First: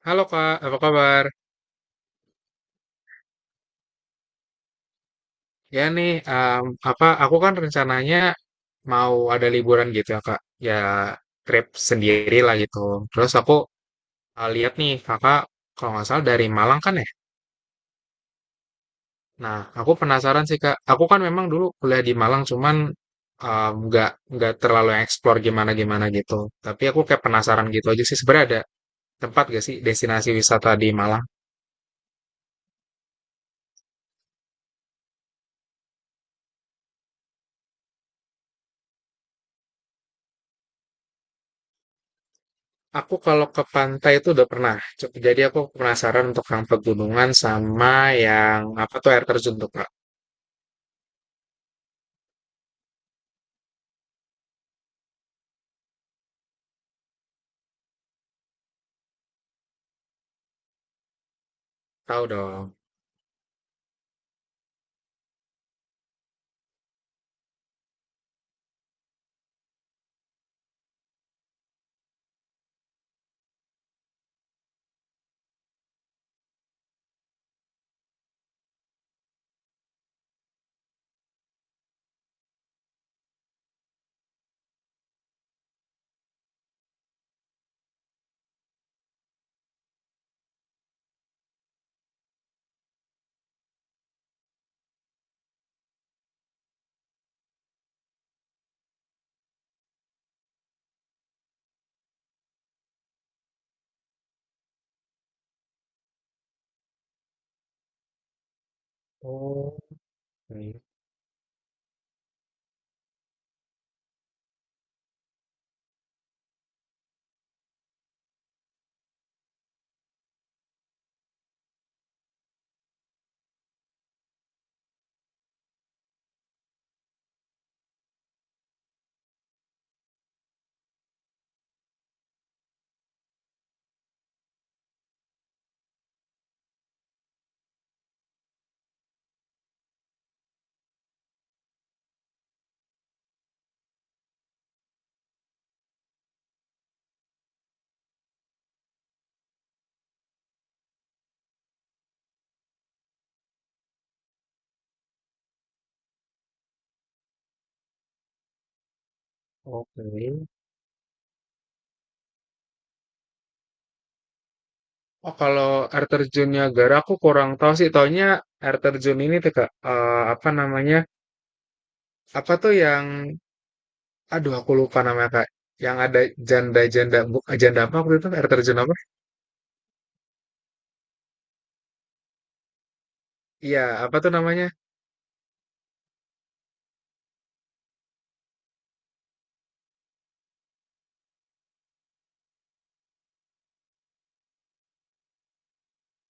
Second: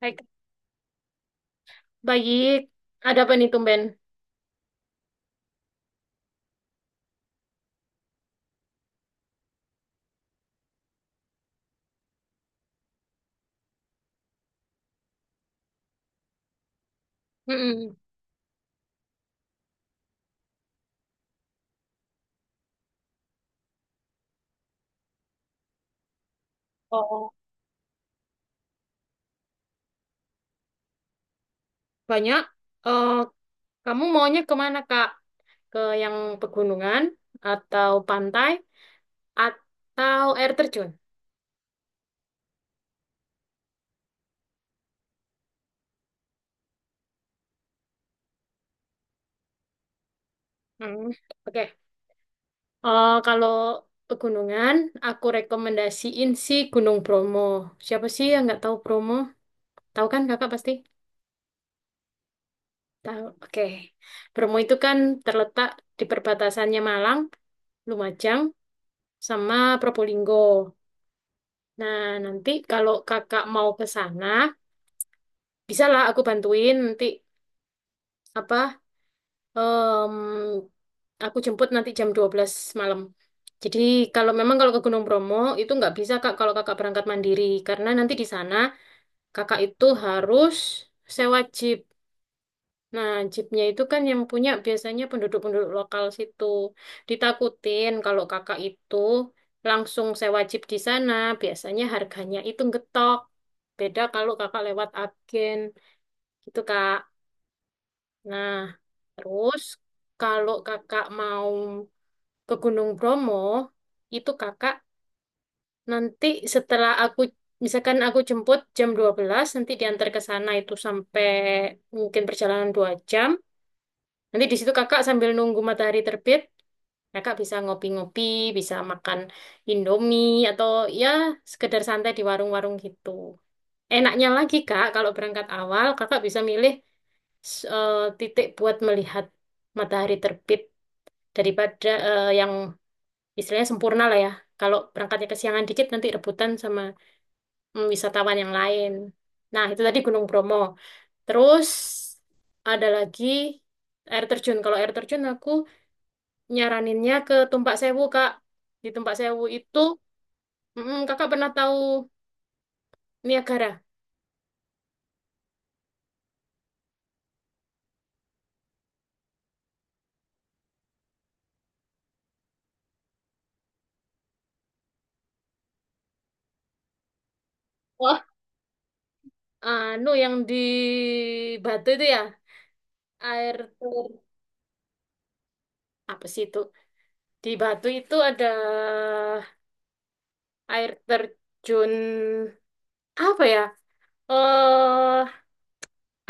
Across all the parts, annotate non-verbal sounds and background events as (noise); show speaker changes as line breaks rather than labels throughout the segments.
Baik,
Halo Kak, apa kabar?
baik. Ada apa nih tumben?
Ya nih, apa aku kan rencananya mau ada liburan gitu ya Kak. Ya trip sendiri lah gitu. Terus aku lihat nih Kakak kalau nggak salah dari Malang kan ya.
Mm-mm.
Nah, aku penasaran sih Kak. Aku kan memang dulu kuliah di Malang, cuman em, nggak nggak terlalu explore gimana gimana gitu. Tapi aku kayak
Oh,
penasaran gitu aja sih. Sebenarnya ada tempat gak sih destinasi wisata di Malang?
banyak. Eh, kamu maunya kemana, Kak? Ke yang pegunungan atau pantai atau air terjun?
Aku kalau ke pantai itu udah pernah. Jadi aku penasaran untuk yang pegunungan sama yang apa tuh air terjun tuh Kak.
Hmm. Oke. Eh, kalau pegunungan, aku rekomendasiin sih Gunung Bromo. Siapa sih yang nggak tahu Bromo? Tahu kan kakak pasti?
Tahu dong.
Tahu. Oke. Bromo itu kan terletak di perbatasannya Malang, Lumajang, sama Probolinggo. Nah, nanti kalau kakak mau ke sana, bisa lah aku bantuin nanti apa em, aku jemput nanti jam 12 malam. Jadi kalau memang kalau ke Gunung Bromo itu nggak bisa Kak kalau kakak berangkat mandiri karena nanti di sana kakak itu harus sewa jeep. Nah, jeepnya itu kan yang punya biasanya penduduk-penduduk lokal situ. Ditakutin kalau kakak itu langsung sewa jeep di sana, biasanya harganya itu ngetok. Beda kalau kakak lewat agen gitu, Kak. Nah, terus
Oh,
kalau
oke.
kakak mau ke Gunung Bromo, itu kakak nanti setelah aku misalkan aku jemput jam 12 nanti diantar ke sana itu sampai mungkin perjalanan 2 jam. Nanti di situ kakak sambil nunggu matahari terbit, kakak bisa ngopi-ngopi, bisa makan Indomie, atau ya sekedar santai di warung-warung gitu. Enaknya lagi kak, kalau berangkat awal kakak bisa milih titik buat melihat matahari terbit daripada yang istilahnya sempurna lah ya. Kalau berangkatnya kesiangan dikit nanti rebutan sama wisatawan yang lain. Nah, itu tadi Gunung Bromo. Terus ada lagi air terjun. Kalau air terjun aku nyaraninnya ke Tumpak Sewu, Kak. Di Tumpak Sewu itu,
Oke.
Kakak pernah tahu Niagara?
Oh, kalau air terjun Niagara aku kurang tahu sih. Taunya air terjun ini tuh Kak. Apa namanya? Apa tuh yang aduh aku lupa namanya Kak. Yang ada janda apa waktu
Wah,
itu air terjun apa?
anu yang di Batu itu ya, air
Iya,
ter
apa tuh namanya?
apa sih itu? Di Batu itu ada air terjun apa ya? Eh,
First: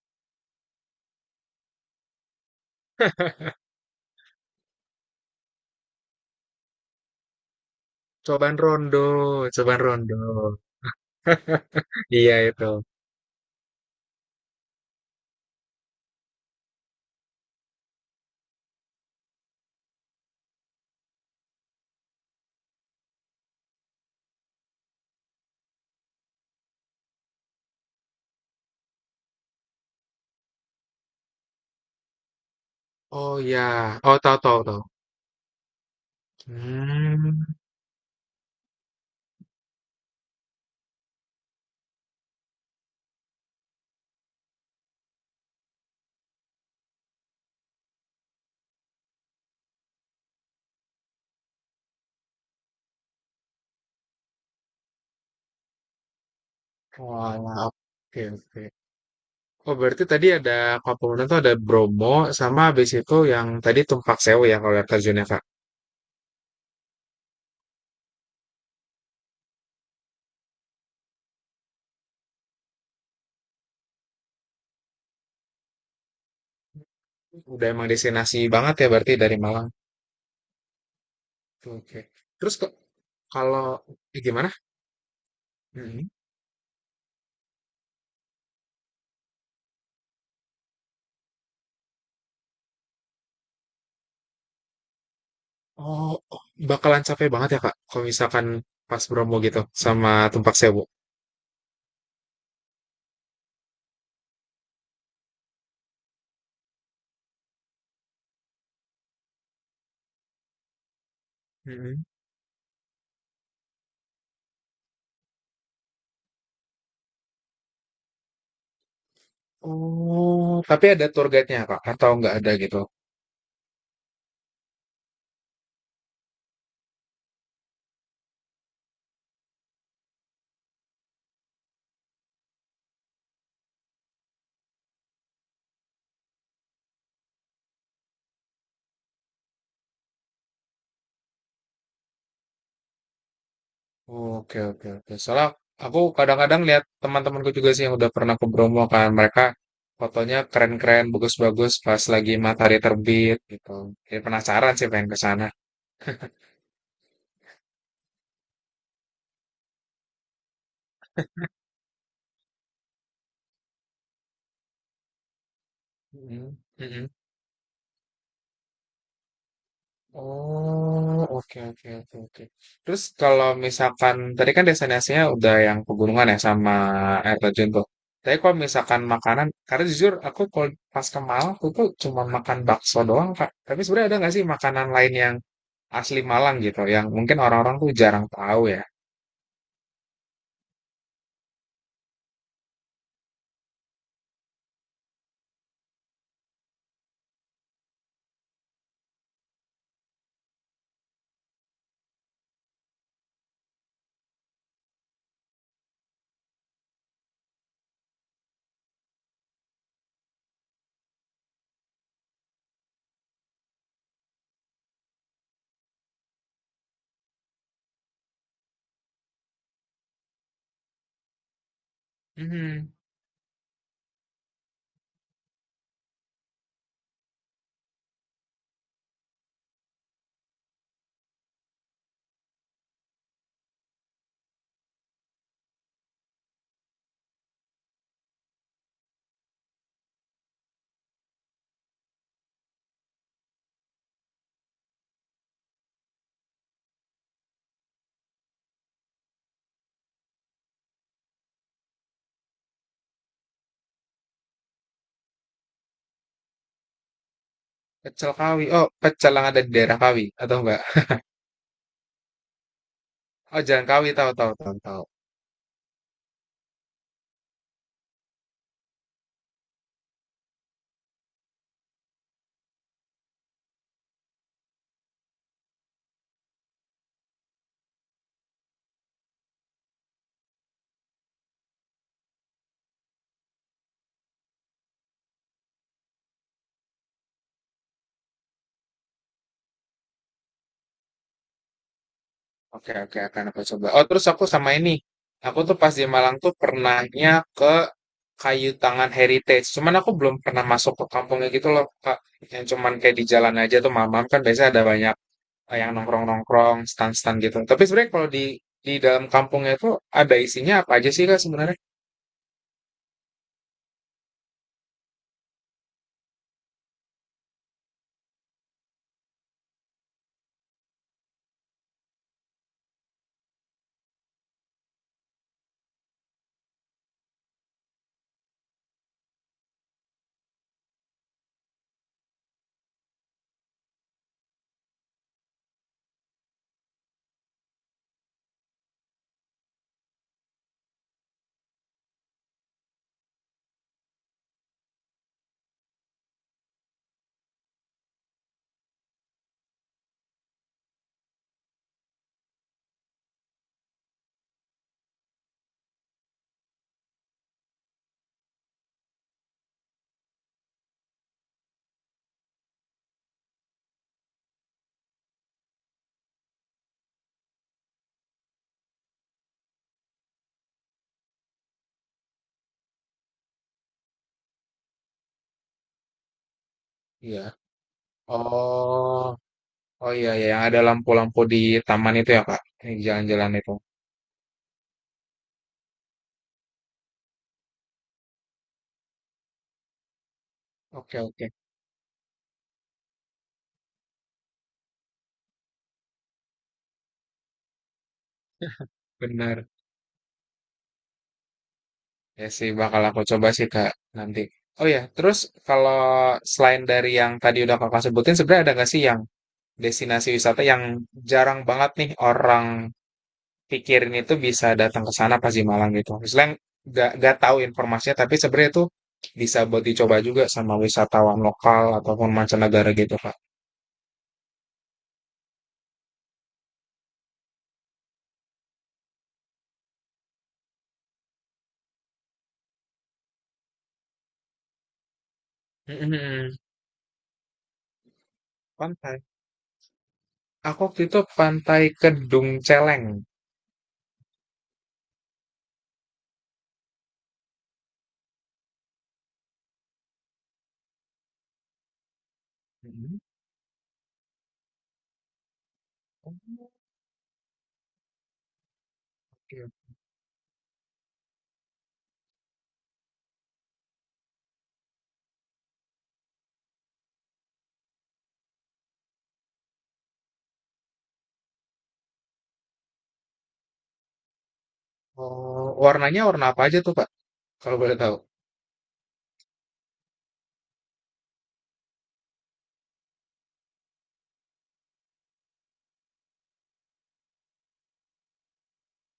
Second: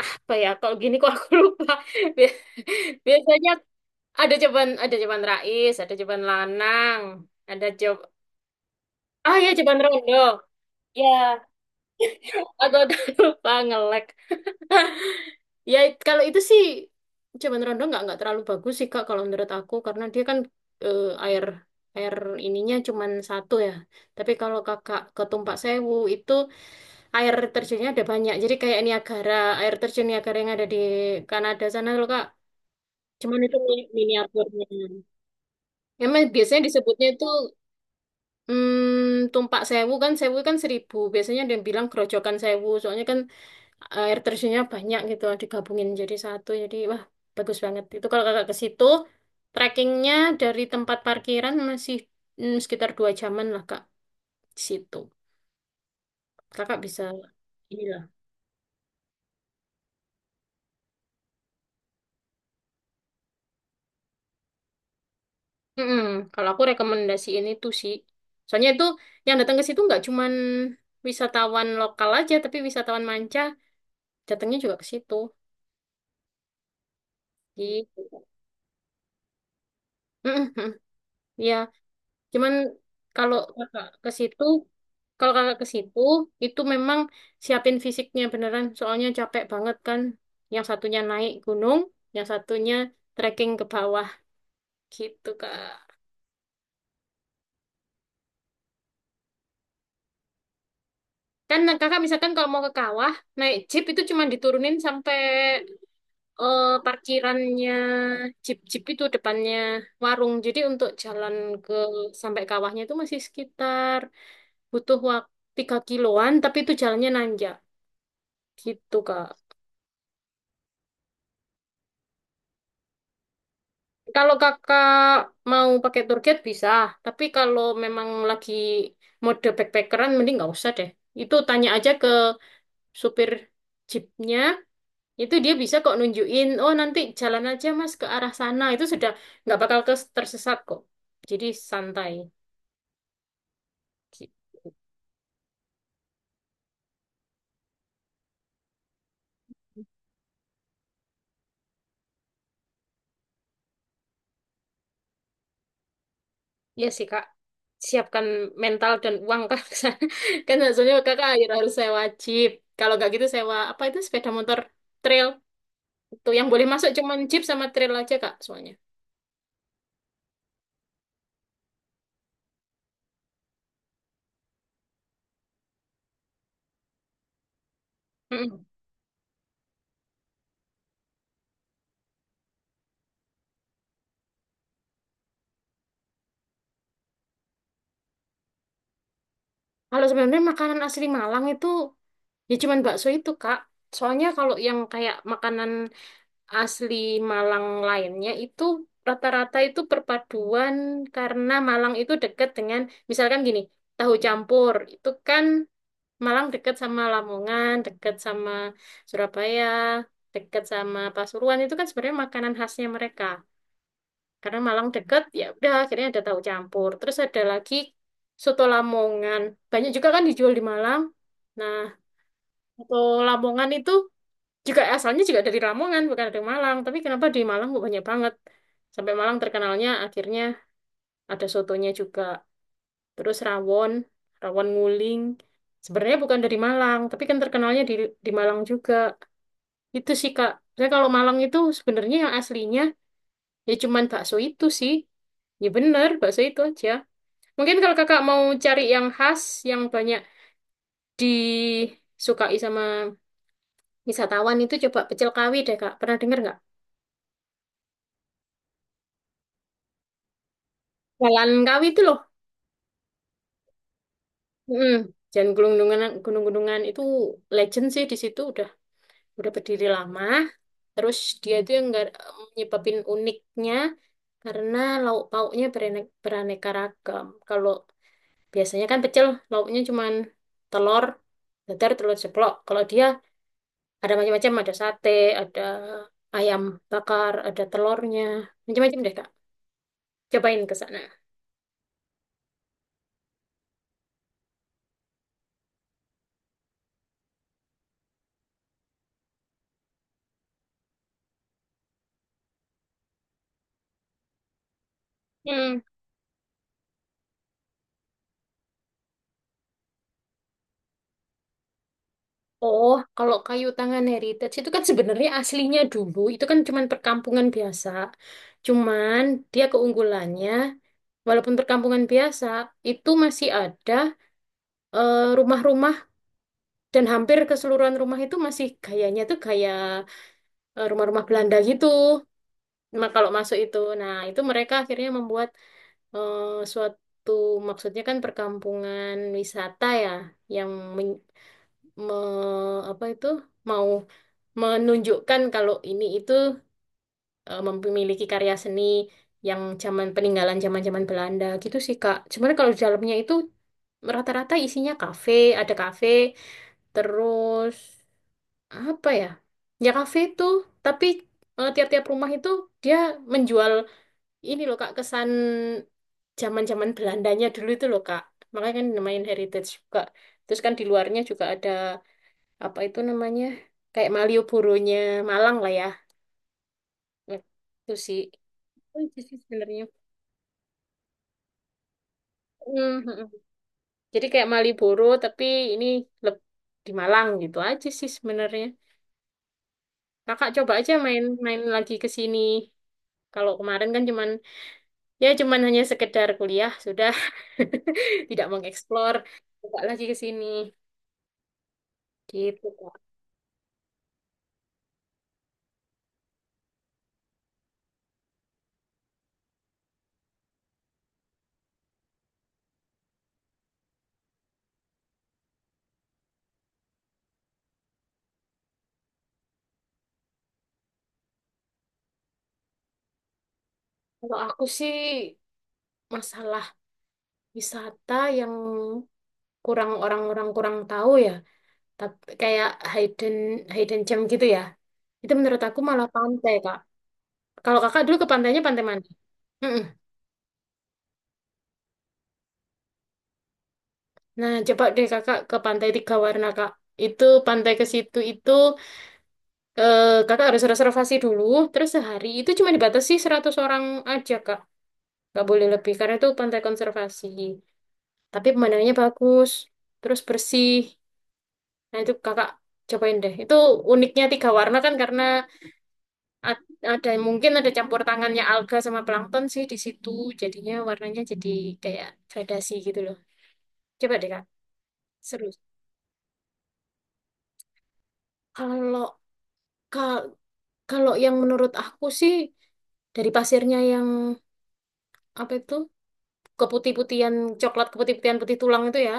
apa ya? Kalau gini kok aku lupa. (laughs) Bi- Biasanya ada Jeban Rais, ada Jeban Lanang, ada Jeb
Cobaan Rondo,
ah ya Jeban
Cobaan Rondo.
Rondo. Ya,
Iya
(laughs)
itu.
aku agak lupa ngelek. (laughs) Ya, kalau itu sih cuman Rondo nggak terlalu bagus sih Kak kalau menurut aku karena dia kan air air ininya cuman satu ya. Tapi kalau Kakak ke Tumpak Sewu itu air terjunnya ada banyak. Jadi kayak Niagara, air terjun Niagara yang ada di Kanada sana loh Kak.
Oh
Cuman itu
ya,
mi-
oh tahu tahu
miniaturnya.
tahu.
Emang biasanya disebutnya itu
Hmm,
Tumpak Sewu kan seribu. Biasanya ada yang bilang Grojogan Sewu. Soalnya kan air terjunnya banyak gitu digabungin jadi satu, jadi wah, bagus banget itu kalau kakak ke situ. Trekkingnya dari tempat parkiran masih sekitar 2 jaman lah kak, di situ kakak bisa
walah,
inilah.
oke oke. Oh berarti tadi ada Kapolda tuh ada Bromo sama habis itu yang tadi Tumpak Sewu ya kalau air terjunnya Kak.
Mm-mm. Kalau aku rekomendasi ini tuh sih soalnya itu yang datang ke situ nggak cuman wisatawan lokal aja tapi wisatawan manca datangnya juga ke situ
Udah emang
gitu.
destinasi banget ya berarti dari Malang.
Mm-mm. Ya,
Oke.
cuman
Terus kok
kalau
kalau
kakak ke situ,
gimana?
kalau kakak ke situ
Mm-mm.
itu memang siapin fisiknya beneran, soalnya capek banget kan. Yang satunya naik gunung, yang satunya trekking ke bawah gitu kak.
Oh, oh, bakalan capek banget ya Kak kalau misalkan pas Bromo gitu sama Tumpak Sewu.
Kan kakak misalkan kalau mau ke kawah, naik jeep itu cuma diturunin sampai parkirannya jeep-jeep itu depannya warung. Jadi untuk jalan ke
Mm-mm.
sampai kawahnya itu masih sekitar butuh waktu 3 kiloan, tapi itu jalannya nanjak gitu kak.
Oh, tapi ada tour guide-nya Kak atau nggak ada gitu?
Kalau kakak mau pakai tour guide bisa, tapi kalau memang lagi mode backpackeran mending nggak usah deh. Itu tanya aja ke supir jeepnya, itu dia bisa kok nunjukin, oh nanti jalan aja mas ke arah sana, itu sudah nggak bakal tersesat kok. Jadi santai.
Oke,
Gitu.
oke, oke. Soalnya aku kadang-kadang lihat teman-temanku juga sih yang udah pernah ke Bromo kan. Mereka fotonya keren-keren, bagus-bagus pas lagi matahari terbit gitu. Jadi penasaran sih pengen ke sana.
Iya sih kak, siapkan mental dan uang kak. (laughs) Kan maksudnya kakak akhir harus sewa jeep. Kalau nggak gitu sewa apa itu sepeda motor trail. Tuh yang
Mm-mm,
boleh masuk
mm-mm.
cuman jeep sama trail aja kak soalnya.
Oh, oke, oke, oke, oke. Terus kalau misalkan tadi kan destinasinya udah yang pegunungan ya sama air terjun tuh. Tapi kalau
Mm-mm.
misalkan makanan, karena jujur aku kalau pas ke Malang aku tuh cuma makan bakso doang, Kak. Tapi sebenarnya ada nggak sih makanan lain yang asli Malang gitu yang mungkin orang-orang tuh jarang tahu ya.
Kalau sebenarnya makanan asli Malang itu ya cuman bakso itu, Kak. Soalnya kalau yang kayak makanan asli Malang lainnya itu rata-rata itu perpaduan karena Malang itu dekat dengan, misalkan gini, tahu campur itu kan, Malang dekat sama Lamongan, dekat sama Surabaya, dekat sama Pasuruan, itu kan sebenarnya makanan khasnya mereka. Karena Malang deket ya udah akhirnya ada tahu campur, terus ada lagi soto Lamongan banyak juga kan dijual di Malang. Nah,
Hmm,
soto Lamongan itu juga asalnya juga dari Lamongan bukan dari Malang, tapi kenapa di Malang kok banyak banget sampai Malang terkenalnya akhirnya ada sotonya juga. Terus rawon, rawon nguling sebenarnya bukan dari Malang tapi kan terkenalnya di Malang juga. Itu sih Kak, saya kalau Malang itu sebenarnya yang aslinya ya cuman bakso itu sih, ya bener bakso itu aja. Mungkin kalau kakak mau cari yang khas, yang banyak disukai sama wisatawan, itu coba pecel Kawi deh kak. Pernah dengar nggak?
pecel Kawi. Oh, pecel yang ada di daerah Kawi atau enggak?
Jalan Kawi itu loh.
Oh, Jalan Kawi tahu tahu tahu
Mm.
tahu.
Jalan Gunung-Gunungan, Gunung-Gunungan itu legend sih, di situ udah berdiri lama. Terus dia itu yang nggak nyebabin uniknya karena lauk pauknya beraneka ragam. Kalau biasanya kan pecel lauknya cuman telur dadar, telur ceplok. Kalau dia ada macam-macam, ada sate, ada ayam bakar, ada telurnya, macam-macam deh, Kak. Cobain ke sana.
Oke oke akan aku coba. Oh, terus aku sama ini. Aku tuh pas di Malang tuh pernahnya ke Kayu Tangan Heritage. Cuman aku belum pernah masuk ke kampungnya gitu loh, Kak. Yang cuman kayak di jalan aja tuh mamam kan biasanya ada banyak
Hmm.
yang nongkrong-nongkrong, stand-stand gitu. Tapi sebenarnya kalau di dalam kampungnya itu ada isinya apa aja sih Kak sebenarnya?
Oh, kalau Kayu Tangan Heritage itu kan sebenarnya aslinya dulu itu kan cuman perkampungan biasa. Cuman dia keunggulannya, walaupun perkampungan biasa itu masih ada rumah-rumah dan hampir keseluruhan rumah itu masih gayanya tuh gaya rumah-rumah Belanda gitu. Kalau masuk itu. Nah, itu mereka akhirnya membuat suatu, maksudnya kan perkampungan wisata ya, yang men- apa itu, mau menunjukkan kalau ini itu memiliki karya seni yang zaman peninggalan zaman-zaman Belanda gitu sih Kak. Sebenarnya kalau di dalamnya itu rata-rata isinya kafe, ada kafe, terus apa ya? Ya kafe itu, tapi tiap-tiap rumah itu dia menjual, ini loh Kak, kesan zaman-zaman Belandanya dulu itu loh Kak. Makanya kan namain heritage juga. Terus kan di luarnya juga ada apa itu namanya? Kayak Malioboro-nya Malang lah ya.
Iya.
Itu sih. Oh, itu
Oh.
sih sebenarnya.
Oh iya, iya, yang ada lampu-lampu di taman itu ya, Kak? Yang
Mhm.
jalan-jalan itu.
Jadi kayak Malioboro tapi ini leb- di Malang gitu aja sih sebenarnya. Kakak coba aja
Oke, oke.
main-main lagi ke sini. Kalau kemarin kan cuman ya cuman hanya sekedar kuliah sudah, (laughs) tidak mengeksplor.
Benar.
Coba lagi ke sini
Ya
gitu
sih,
Kak.
bakal aku coba sih, Kak, nanti. Oh iya, terus kalau selain dari yang tadi udah Kakak sebutin, sebenarnya ada nggak sih yang destinasi wisata yang jarang banget nih orang pikirin itu bisa datang ke sana pas di Malang gitu? Misalnya nggak tahu informasinya, tapi sebenarnya itu bisa buat dicoba juga sama wisatawan lokal ataupun mancanegara gitu, Kak.
Kalau aku sih masalah wisata yang kurang, orang-orang kurang tahu ya, tapi kayak hidden hidden gem gitu ya, itu menurut aku malah pantai,
Mm-mm.
Kak. Kalau Kakak dulu ke pantainya pantai mana?
Pantai.
Mm-mm.
Aku waktu itu Pantai Kedung Celeng.
Nah, coba deh Kakak ke Pantai Tiga Warna, Kak. Itu pantai, ke situ itu Kakak harus reservasi dulu, terus sehari itu cuma dibatasi
Mhm.
100 orang aja, Kak. Nggak boleh lebih karena itu pantai konservasi. Tapi pemandangannya bagus,
Oke.
terus bersih. Nah, itu kakak cobain deh. Itu uniknya tiga warna kan karena ada mungkin ada campur tangannya alga sama plankton sih di situ. Jadinya warnanya jadi kayak gradasi gitu loh. Coba deh kak,
Oh,
seru.
warnanya warna apa aja tuh, Pak? Kalau boleh tahu.
Kalau ka- kalau yang menurut aku sih dari pasirnya yang apa itu keputih-putihan, coklat keputih-putihan, putih tulang itu ya.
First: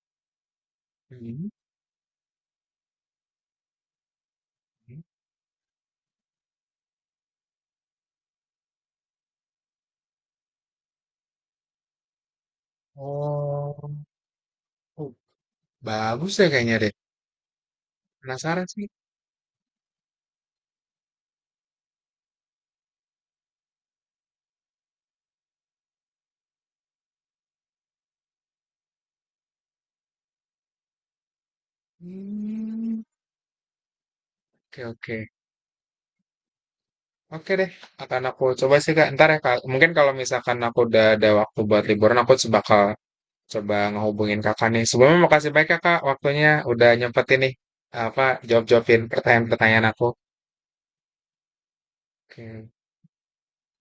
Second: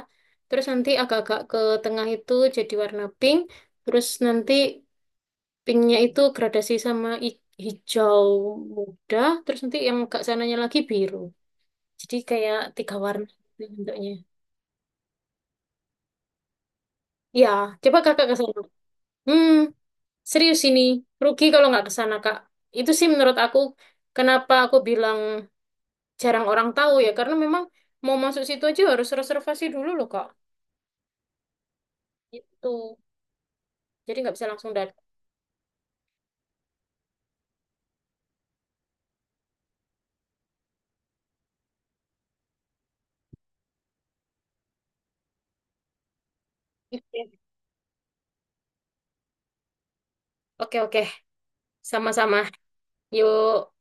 Terus nanti agak-agak
Mhm.
ke tengah itu jadi warna pink. Terus nanti
Mhm.
pinknya itu gradasi sama hijau muda, terus nanti yang agak sananya lagi biru. Jadi kayak tiga warna gitu
Oh,
bentuknya.
oh, bagus ya kayaknya deh.
Ya, coba kakak ke sana.
Penasaran sih.
Hmm, serius ini. Rugi kalau nggak ke sana, Kak. Itu sih menurut aku, kenapa aku bilang jarang orang tahu ya. Karena memang mau masuk situ aja harus reservasi dulu loh, Kak. Itu.
Hmm,
Jadi nggak bisa langsung
oke
datang.
oke. Oke deh, akan aku coba sih Kak. Ntar ya Kak. Mungkin kalau misalkan aku udah ada waktu buat liburan, bakal coba ngehubungin Kakak nih. Sebelumnya makasih banyak ya Kak, waktunya udah nyempetin nih apa jawab-jawabin pertanyaan-pertanyaan aku.
Oke, oke. Sama-sama.
Oke.
Yuk.